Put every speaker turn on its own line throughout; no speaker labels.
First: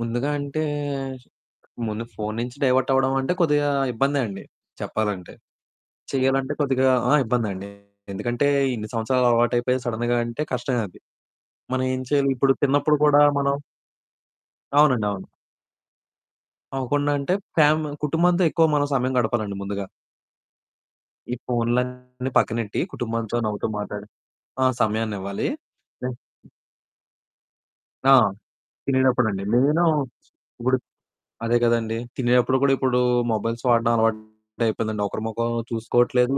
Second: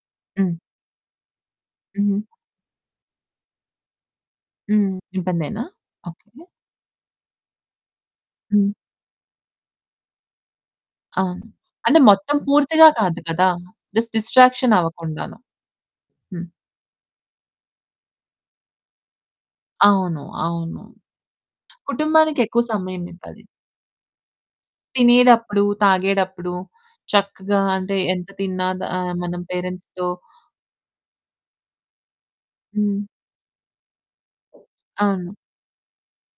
ముందుగా
హ్మ్.
అంటే, ముందు
హుహు.
ఫోను నుంచి డైవర్ట్ అవ్వడం అంటే కొద్దిగా ఇబ్బందే అండి
హ్మ్.
చెప్పాలంటే.
ఇబ్బందేనా? ఓకే.
చెయ్యాలంటే కొద్దిగా ఆ! ఇబ్బందండి. ఎందుకంటే
హ్మ్.
ఇన్ని సంవత్సరాలు అలవాటయిపోయి సడెన్‌గా అంటే కష్టమే అది.
అవును.
మనం
అంటే,
ఏం చేయాలి?
మొత్తం
ఇప్పుడు
పూర్తిగా
తిన్నప్పుడు
కాదు
కూడా
కదా!
మనం
జస్ట్ డిస్ట్రాక్షన్
అవునండి. అవును.
అవ్వకుండాను. హ్మ్.
అవ్వకుండా అంటే, ఫ్యామి కుటుంబంతో ఎక్కువ మనం సమయం గడపాలండి ముందుగా.
అవును. అవును.
ఈ ఫోన్లన్ని
కుటుంబానికి ఎక్కువ
పక్కనెట్టి కుటుంబంతో
సమయమివ్వాలి.
నవ్వుతూ మాట్లాడే ఆ! సమయాన్నివ్వాలి.
తినేడప్పుడు,
జస్టు
తాగేడప్పుడు చక్కగా అంటే,
ఆ!
ఎంత తిన్నాద ఆ! మనం
తినేడప్పుడండి. నేను
పేరెంట్స్‌తో
ఇప్పుడు అదే కదండి. తినేటప్పుడు కూడా ఇప్పుడు
హ్మ్.
మొబైల్స్ వాడడం అలవాటయిపోయిందండి. ఒకరి
అవును.
మొఖం చూసుకోవట్లేదు.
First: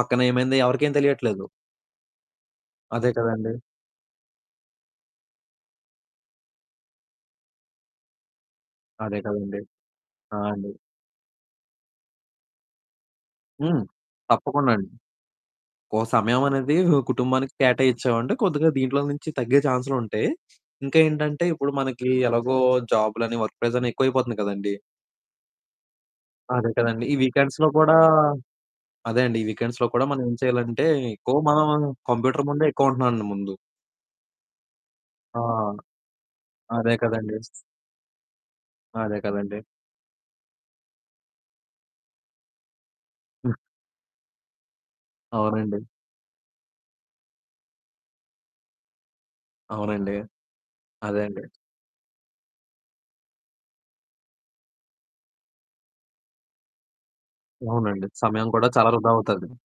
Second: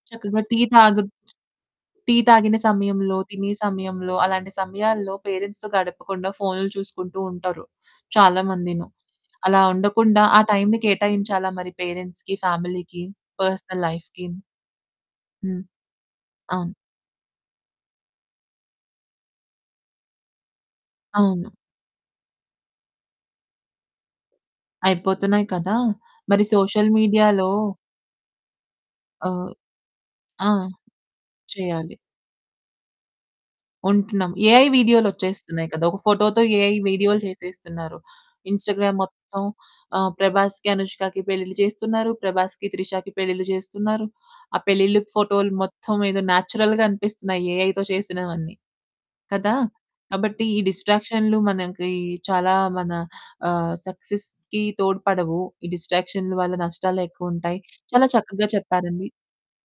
పక్కన
చక్కగా
ఏమైంది?
టీ
ఎవరికేం
తాగు
తెలియట్లేదు.
టీ తాగిన
అదే
సమయంలో, తినే
కదండి.
సమయంలో, అలాంటి సమయాల్లో పేరెంట్స్‌తో గడపకుండా ఫోనులు చూసుకుంటూ ఉంటారు చాలామందీను.
అదే
అలా
కదండి.
ఉండకుండా
ఆ!
ఆ
అండి.
టైమ్‌ని కేటాయించాలా? మరి పేరెంట్స్‌కి, ఫ్యామిలీకి,
హ్మ్.
పర్సనల్ లైఫ్‌కీ.
తప్పకుండా అండి.
హ్మ్.
ఓ సమయం
అవును.
అనేది కుటుంబానికి కేటాయిచ్చావంటే, కొద్దిగా దీంట్లో నుంచి తగ్గే ఛాన్సులుంటాయి. ఇంకేంటంటే
అవును.
ఇప్పుడు మనకి ఎలాగో జాబ్‌లని, వర్క్ ప్రెజర్ అని ఎక్కువైపోతుంది కదండి
అయిపోతున్నాయి కదా! మరి
అదే
సోషల్
కదండి. ఈ
మీడియాలో
వీకెండ్స్‌లో కూడా, అదే
ఆ!
అండి ఈ వీకెండ్స్‌లో కూడా మనం ఏం
ఆ!
చేయాలంటే, ఎక్కువ మనము
చేయాలి.
కంప్యూటర్ ముందే ఎక్కువ ఉంటున్నానండి ముందు.
ఉంటున్నాం. ఏఐ వీడియోలు
ఆ!
ఒచ్చేస్తున్నాయి కదా! ఒక ఫోటోతో ఏఐ
అదే
వీడియోలు
కదండి.
చేసేస్తున్నారు. ఇన్‌స్టాగ్రామ్
అదే
మొత్తం
కదండి.
ఆ! ప్రభాస్‌కి, అనుష్కకి పెళ్ళిళ్ళు చేస్తున్నారు. ప్రభాస్‌కి, త్రిషకి పెళ్ళిళ్ళు
హ్మ్.
చేస్తున్నారు. ఆ పెళ్ళిళ్ళు, ఫోటోలు
అవునండి.
మొత్తం ఏదో న్యాచురల్‌గా అనిపిస్తున్నాయి ఏఐతో చేసినవన్నీ. కదా!
అవునండి.
కాబట్టి ఈ
అదే
డిస్ట్రాక్షన్లు
అండి.
మనకి చాలా మన ఆహ్, సక్సెస్‌కి తోడ్పడవు. ఈ డిస్ట్రాక్షన్లు వల్ల నష్టాలే ఎక్కువుంటాయి. చాలా
అవునండి.
చక్కగా
సమయం కూడా చాలా
చెప్పారండి.
వృధా అవుతాది.